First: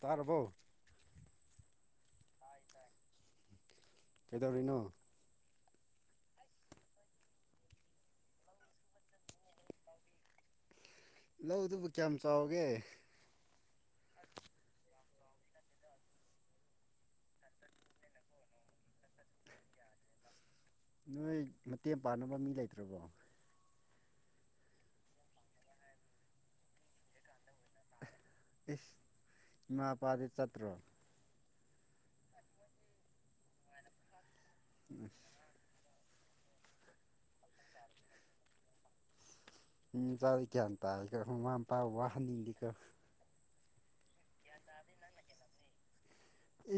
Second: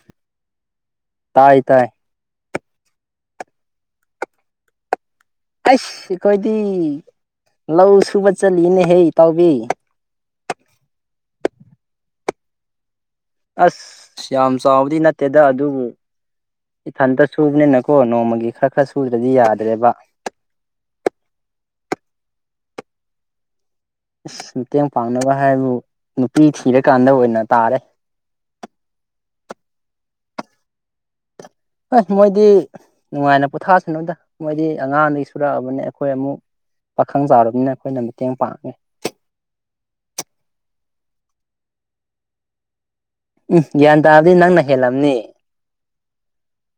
ꯇꯥꯔꯕꯣ? ꯇꯥꯏ ꯇꯥꯏ ꯇꯥꯏ ꯇꯥꯏ꯫ ꯀꯩꯗꯧꯔꯤꯅꯣ? ꯑꯩꯁ ꯑꯩꯈꯣꯏꯗꯤ ꯂꯧ ꯁꯨꯕ ꯆꯠꯂꯤꯌꯦꯅꯦꯍꯦ ꯏꯇꯥꯎꯕꯤ꯫ ꯂꯧꯗꯨꯕꯨ ꯀ꯭ꯌꯥꯝ ꯆꯥꯎꯒꯦ? ꯑꯁ ꯌꯥꯝ ꯆꯥꯎꯕꯗꯤ ꯅꯠꯇꯦꯗ ꯑꯗꯨꯕꯨ ꯏꯊꯟꯇꯥ ꯁꯨꯕꯅꯦꯅꯀꯣ ꯅꯣꯡꯃꯒꯤ ꯈꯔ ꯈꯔ ꯁꯨꯗ꯭ꯔꯗꯤ ꯌꯥꯗ꯭ꯔꯦꯕ꯫ ꯅꯣꯏ ꯃꯇꯦꯡ ꯄꯥꯡꯅꯕ ꯃꯤ ꯂꯩꯇ꯭ꯔꯕꯣ? ꯏꯁ ꯃꯇꯦꯡ ꯄꯥꯡꯅꯕ ꯍꯥꯏꯕꯕꯨ ꯅꯨꯄꯤ ꯊꯤꯔꯀꯥꯟꯗ ꯑꯣꯏꯅ ꯇꯥꯔꯦ ꯏꯁ ꯏꯃꯥ ꯏꯄꯥꯗꯤ ꯆꯠꯇ꯭ꯔꯣ? ꯍꯣꯏ ꯃꯣꯏꯗꯤ ꯅꯨꯡꯉꯥꯏꯅ ꯄꯣꯊꯥꯁꯅꯨꯗ ꯃꯣꯏꯗꯤ ꯑꯉꯥꯡꯗꯒꯤ ꯁꯨꯔꯛꯑꯕꯅꯦꯞ ꯈꯣꯏ ꯑꯃꯨꯛ ꯄꯥꯈꯪ ꯆꯥꯎꯔꯕꯅꯤꯅ ꯑꯩꯈꯣꯏꯅ ꯃꯇꯦꯡ ꯄꯥꯡꯉꯦ꯫ ꯃꯤ ꯃꯆꯥꯗꯤ ꯒ꯭ꯌꯥꯟ ꯇꯥꯏꯀꯣ ꯃꯥꯃꯥ ꯃꯄꯥ ꯋꯥꯍꯟꯅꯤꯡꯗꯦꯀꯣ ꯎꯝ ꯒ꯭ꯌꯥꯟ ꯇꯥꯗꯦ ꯅꯪꯅ ꯍꯦꯜꯂꯝꯅꯦ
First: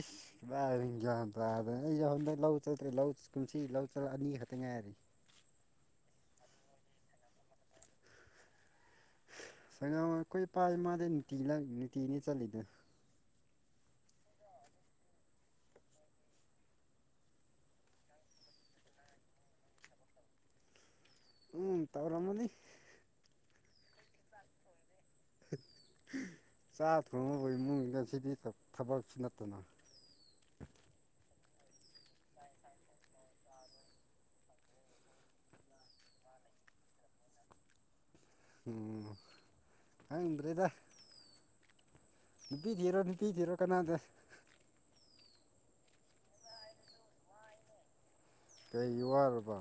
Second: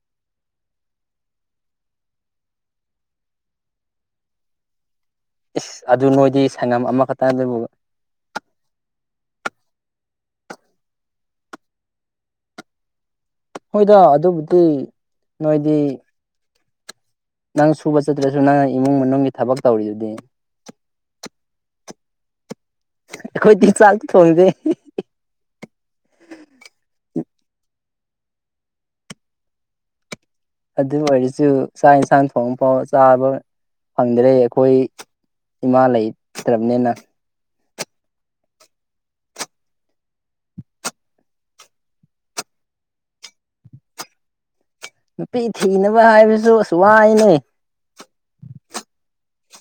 ꯏꯁ ꯀꯗꯥꯏꯗꯒꯤ ꯒ꯭ꯌꯥꯟ ꯇꯥꯗꯦ ꯑꯩ ꯌꯧ ꯍꯟꯗꯛ ꯂꯧ ꯆꯠꯇ꯭ꯔꯦ ꯂꯧ ꯀꯨꯝꯁꯤ ꯂꯧ ꯆꯠꯂ ꯑꯅꯤ ꯈꯛꯇ ꯉꯥꯏꯔꯤ ꯏꯁ ꯑꯗꯨ ꯅꯣꯏꯗꯤ ꯁꯪꯉꯝ ꯑꯃꯈꯛꯇꯥ ꯑꯗꯨꯕꯨ ꯁꯪꯉꯝ ꯑꯩꯈꯣꯏ ꯏꯄꯥ ꯏꯃꯥꯗꯤ ꯅꯨꯡꯇꯤꯒꯤ ꯂꯧ ꯅꯨꯡꯇꯤꯅꯤ ꯆꯠꯂꯤꯗꯣ ꯍꯣꯏꯗ ꯑꯗꯨꯕꯨꯗꯤ ꯅꯣꯏꯗꯤ ꯅꯪ ꯁꯨꯕ ꯆꯠꯇ꯭ꯔꯁꯨ ꯅꯪꯅ ꯏꯃꯨꯡ ꯃꯅꯨꯡꯒꯤ ꯊꯕꯛ ꯇꯧꯔꯤꯗꯨꯗꯤ ꯎꯝ ꯇꯧꯔꯝꯃꯅꯤ ꯑꯩꯈꯣꯏꯗꯤ ꯆꯥꯛꯇꯤ ꯊꯣꯡꯗꯦ [unintelligible] ꯆꯥꯛ ꯊꯣꯡꯕꯕꯨ ꯏꯃꯨꯡꯗ ꯁꯤꯗꯤ ꯊꯥ ꯊꯕꯛꯁꯨ ꯅꯠꯇꯅ ꯑꯗꯨ ꯑꯣꯏꯔꯁꯨ ꯆꯥꯛ ꯌꯦꯡꯁꯥꯡ ꯊꯣꯡꯕ ꯐꯥꯎ ꯆꯥꯕ ꯐꯪꯗꯔꯦ ꯑꯩꯈꯣꯏ ꯏꯃꯥ ꯂꯩ ꯇ꯭ꯔꯕꯅꯦꯅ ꯎꯝ ꯈꯪꯗ꯭ꯔꯦꯗꯥ ꯅꯨꯄꯤ ꯊꯤꯔꯣ ꯅꯨꯄꯤ ꯊꯤꯔꯣ ꯀꯥꯅꯗꯦ ꯅꯨꯄꯤ ꯊꯤꯅꯕ ꯍꯥꯏꯕꯁꯨ ꯑꯁ ꯋꯥꯏꯅꯦ ꯀꯩꯒꯤ ꯋꯥꯔꯕ?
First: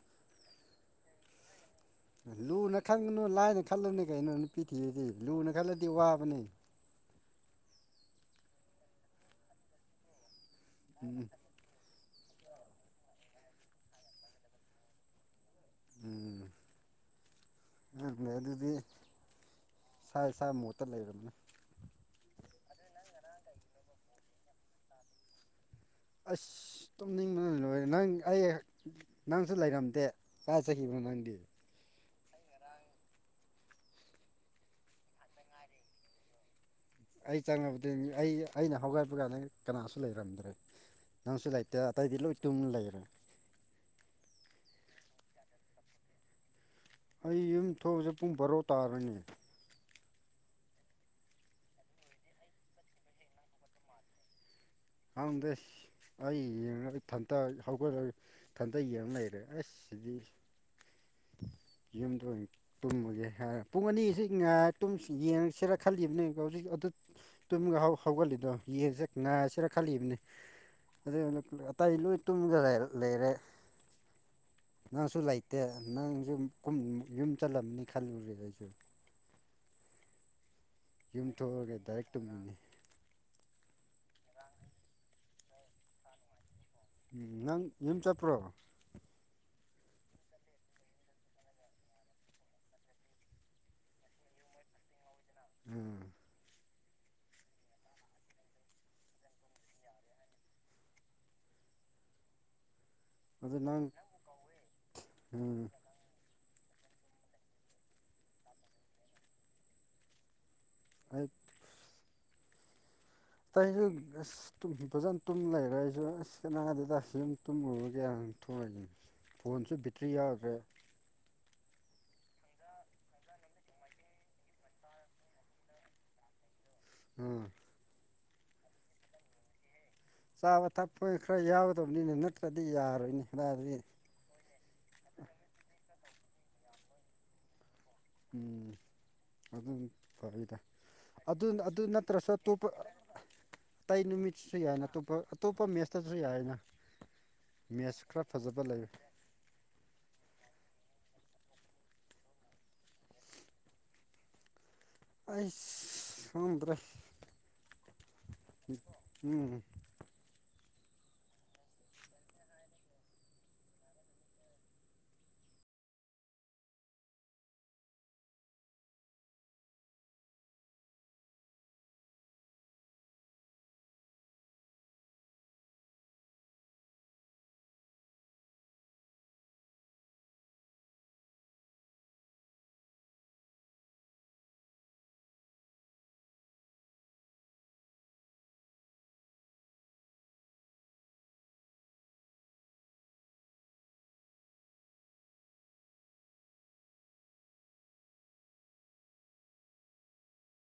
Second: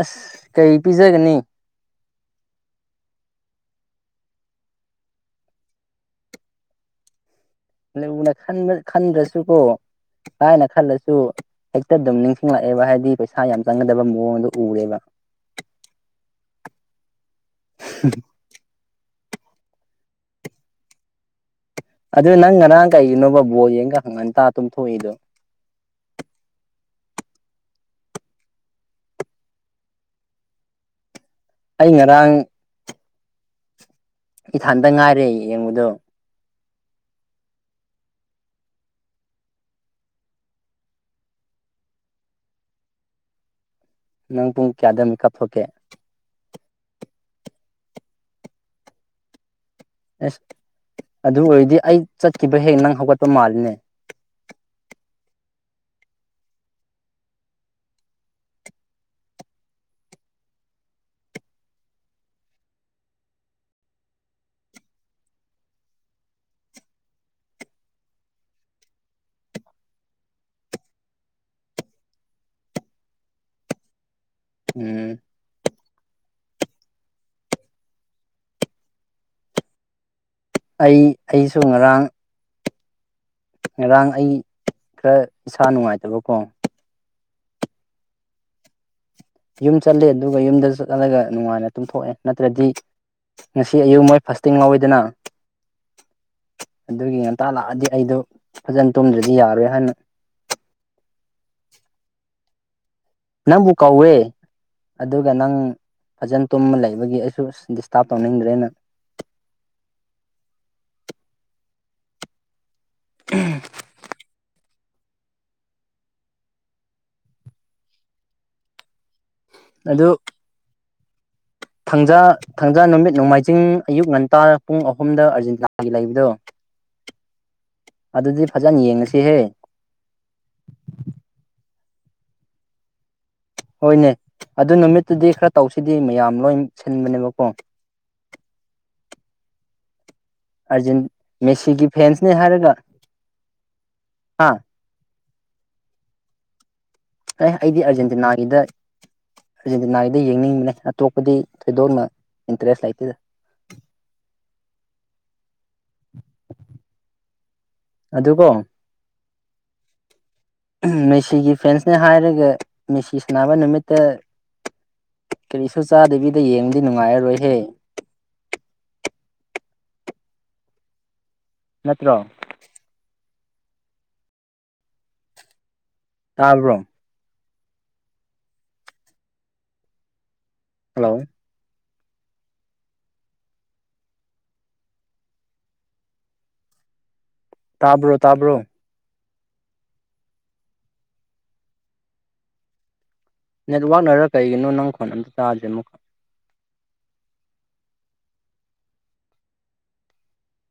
ꯑꯁ ꯀꯩ ꯄꯤꯖꯥꯒꯅꯤ? ꯂꯨꯅ ꯈꯟꯒꯅꯨ ꯂꯥꯏꯅ ꯈꯜꯂꯨꯅꯦ ꯀꯩꯅꯣ ꯅꯨꯄꯤ ꯊꯤꯕꯗꯤ ꯂꯨꯅ ꯈꯜꯂꯗꯤ ꯋꯥꯕꯅꯦ ꯂꯨꯅ ꯈꯟꯕ ꯈꯟꯗ꯭ꯔꯁꯨ ꯀꯣ ꯂꯥꯏꯅ ꯈꯜꯂꯁꯨ ꯎꯝ ꯍꯦꯛꯇ ꯗꯨꯝ ꯅꯤꯡꯁꯤꯡꯂꯛꯑꯦꯕ ꯍꯥꯏꯗꯤ ꯄꯩꯁꯥ ꯌꯥꯝ ꯆꯪꯒꯗꯕ ꯃꯑꯣꯡꯗꯣ ꯎꯔꯦꯕ꯫ ꯎꯝ [unintelligible] ꯑꯗꯨꯗꯤ ꯏꯁꯥ ꯏꯁꯥ ꯃꯣꯠꯇ ꯂꯩꯔꯝꯅꯤ ꯑꯗꯨ ꯅꯪ ꯉꯔꯥꯡ ꯀꯩꯒꯤꯅꯣꯕ ꯕꯣ ꯌꯦꯪꯂꯒ ꯉꯟꯇꯥ ꯇꯨꯝ ꯊꯣꯛꯂꯤꯗꯣ ꯑꯁ ꯇꯨꯝꯅꯤꯡꯕ ꯂꯣꯏꯔꯦ ꯅꯪ ꯑꯩ ꯅꯪꯁꯨ ꯂꯩꯔꯝꯗꯦ ꯀꯥꯏ ꯆꯠꯈꯤꯕꯅꯣ ꯅꯪꯗꯤ ꯑꯩ ꯉꯔꯥꯡ ꯏꯊꯥꯟꯇ ꯉꯥꯏꯔꯦ ꯌꯦꯡꯕꯗꯣ ꯑꯩ ꯆꯪꯉꯕꯗꯤ ꯑꯩ ꯑꯩꯅ ꯍꯧꯒꯠꯄ ꯀꯥꯟꯗ ꯀꯅꯥꯁꯨ ꯂꯩꯔꯝꯗ꯭ꯔꯦ ꯅꯪꯁꯨ ꯂꯩꯇꯦ ꯑꯇꯩꯗꯤ ꯂꯣꯏ ꯇꯨꯝ ꯂꯩꯏꯔꯦ ꯅꯪ ꯄꯨꯡ ꯀꯌꯥꯗ ꯃꯦꯀꯞ ꯊꯣꯛꯀꯦ ꯑꯩ ꯌꯨꯝ ꯊꯣꯛꯑꯁꯦ ꯄꯨꯡ ꯕꯥꯔꯣ ꯇꯥꯔꯅꯤ ꯑꯦꯁ ꯑꯗꯨ ꯑꯣꯏꯔꯗꯤ ꯑꯩ ꯆꯠꯈꯤꯕ ꯍꯦꯛ ꯅꯪ ꯍꯧꯒꯠꯄ ꯃꯥꯜꯂꯤꯅꯦ ꯈꯪꯗꯨ ꯑꯩ ꯌꯦꯡꯉꯒ ꯑꯩ ꯊꯟꯇ ꯍꯧꯒꯠꯂꯒ ꯊꯟꯇ ꯌꯦꯡ ꯂꯩꯔꯦ ꯑꯁ ꯁꯤꯗꯤ ꯌꯨꯝꯗ ꯑꯣꯏ ꯇꯨꯝꯃꯒꯦ ꯍꯥꯏ ꯄꯨꯡ ꯑꯅꯤꯁꯤ ꯉ ꯌꯦꯡꯉꯁꯤꯔ ꯈꯜꯂꯤꯕꯅꯦ ꯍꯧꯖꯤꯛ ꯑꯗꯨ ꯇꯨꯝꯒ ꯍꯧꯒꯠꯜꯂꯤꯗꯣ ꯌꯦꯟꯁꯦ ꯉꯥꯏꯔꯁꯤꯔ ꯈꯜꯂꯤꯕꯅꯦ ꯑꯗꯨ ꯑꯇꯩ ꯂꯣꯏ ꯇꯨꯝꯒ ꯂꯩ ꯂꯩꯔꯦ ꯎꯝ ꯅꯪꯁꯨ ꯂꯩꯇꯦ ꯅꯪꯁꯨ ꯀ ꯌꯨꯝ ꯆꯠꯂꯝꯅꯤ ꯈꯜꯂꯨꯔꯦ ꯑꯩꯁꯨ ꯑꯩ ꯑꯩꯁꯨ ꯉꯔꯥꯡ ꯎꯟꯅꯦ ꯉꯔꯥꯡ ꯑꯩ ꯈꯔ ꯏꯁꯥ ꯅꯨꯡꯉꯥꯏꯇꯕꯀꯣ ꯎꯝ ꯅꯪ ꯌꯨꯝ ꯆꯄ꯭ꯔꯣ ꯌꯨꯝ ꯆꯠꯂꯦ ꯑꯗꯨꯒ ꯌꯨꯝꯗ ꯆꯠꯍꯂꯒ ꯅꯨꯡꯉꯥꯏꯅ ꯇꯨꯝꯊꯣꯛꯑꯦ ꯅꯠꯇ꯭ꯔꯗꯤ ꯉꯁꯤ ꯑꯌꯨꯛ ꯃꯣꯏ ꯐꯁꯇꯤꯡ ꯉꯥꯎꯑꯦꯗꯥꯅꯥ ꯎꯝ ꯑꯗꯨꯒꯤ ꯉꯟꯇꯥ ꯂꯥꯛꯑꯗꯤ ꯑꯩꯗꯣ ꯐꯖꯅ ꯇꯨꯝꯗ꯭ꯔꯗꯤ ꯌꯥꯔꯣꯏ ꯍꯥꯏꯅ ꯑꯗꯨ ꯅꯪꯕꯨ ꯅꯪ ꯀꯧꯏ ꯑꯗꯨꯒ ꯅꯪ ꯎꯝ ꯐꯖꯅ ꯇꯨꯝꯃ ꯂꯩꯕꯒꯤ ꯑꯩꯁꯨ ꯗꯤꯁꯇꯥꯔꯕ ꯇꯧꯅꯤꯡꯗ꯭ꯔꯦꯅ ꯑꯩ ꯇꯁꯨ [unintelligible] ꯇꯨꯝꯝ ꯐꯖꯅ ꯇꯨꯝ ꯂꯩꯔ ꯑꯩꯁꯨ ꯑꯁ ꯀꯅꯥꯗꯨꯗ ꯌꯨꯝ ꯇꯨꯝꯒꯦ ꯍꯥꯌꯅꯥ ꯊꯣꯛꯏꯒꯅꯤ ꯐꯣꯟꯁꯨ ꯕꯦꯇ꯭ꯔꯤ ꯌꯥꯎꯈ꯭ꯔꯦ ꯊꯪꯖꯥ ꯊꯥꯡꯖꯥ ꯅꯨꯃꯤꯠ ꯅꯣꯡꯃꯥꯏꯖꯤꯡ ꯑꯌꯨꯛ ꯉꯟꯇꯥ ꯄꯨꯡ ꯑꯍꯨꯝꯗ ꯑꯥꯔꯖꯦꯟꯇꯤꯅꯥꯒꯤ ꯂꯩꯕꯗꯣ ꯎꯝ ꯑꯗꯨꯗꯤ ꯐꯖꯅ ꯌꯦꯡꯉꯁꯤꯍꯦ ꯆꯥꯕ ꯊꯛꯄ ꯈꯔ ꯌꯥꯎꯒꯗꯕꯅꯤꯅ ꯅꯠꯇ꯭ꯔꯗꯤ ꯌꯥꯔꯣꯏꯅꯦ ꯅꯦ ꯑꯗꯨ ꯅꯨꯃꯤꯠꯇꯨꯗꯤ ꯈꯔ ꯇꯧꯁꯤꯗꯤ ꯃꯌꯥꯝ ꯂꯣꯏ ꯁꯤꯟꯕꯅꯦꯕꯀꯣ ꯑꯗꯨ ꯑꯗꯨ ꯐ ꯑꯥꯔꯖꯦꯟ ꯑꯗꯨ ꯑꯗꯨ ꯃꯦꯁꯤꯒꯤ ꯅꯠꯇ꯭ꯔꯁꯨ ꯐꯦꯟꯁꯅꯦ ꯑꯇꯣꯞꯄ ꯍꯥꯏꯔꯒ ꯑꯇꯩ ꯍꯥ ꯅꯨꯃꯤꯠꯁꯨ ꯌꯥꯏꯅ ꯑꯇꯣꯞꯄ ꯑꯇꯣꯞꯄ ꯃꯦꯁꯇꯁꯨ ꯌꯥꯏꯅ ꯑꯦ ꯑꯩꯗꯤ ꯃꯦꯠꯁ ꯈꯔ ꯑꯔꯖꯦꯟꯇꯤꯅꯥꯒꯤꯗ ꯐꯖꯕ ꯂꯩ ꯑꯥꯔꯖꯦꯟꯇꯤꯅꯥꯒꯤꯗꯤ ꯌꯦꯡꯅꯤꯡꯕꯅꯦ ꯑꯇꯣꯞꯄꯗꯤ ꯊꯣꯏꯗꯣꯛꯜꯅ ꯏꯟꯇꯔꯦꯁ ꯂꯩꯇꯦꯗ [inaudible] ꯑꯩꯁ ꯈꯪꯍꯧꯗ꯭ꯔꯦ ꯑꯗꯨꯒꯣ ꯎꯝ ꯃꯦꯁꯤꯒꯤ ꯐ꯭ꯔꯦꯟꯁꯅꯦ ꯍꯥꯏꯔꯒ ꯃꯦꯁꯤ ꯁꯅꯕ ꯅꯨꯃꯤꯠꯇ ꯀꯔꯤꯁꯨ ꯆꯥꯗꯕꯤꯗ ꯌꯦꯡꯕꯗꯤ ꯅꯨꯡꯉꯥꯏꯔꯔꯣꯏꯍꯦ ꯅꯠꯇ꯭ꯔꯣ ꯇꯥꯕ꯭ꯔꯣ ꯍꯜꯂꯣ ꯇꯥꯕ꯭ꯔꯣ ꯇꯥꯕ꯭ꯔꯣ ꯅꯦꯠꯋꯥꯛꯅꯔ ꯀꯩꯒꯤꯅꯣ ꯅꯪ ꯈꯣꯟ ꯑꯝꯇ ꯇꯥꯗ꯭ꯔꯦ ꯃꯈꯣꯟ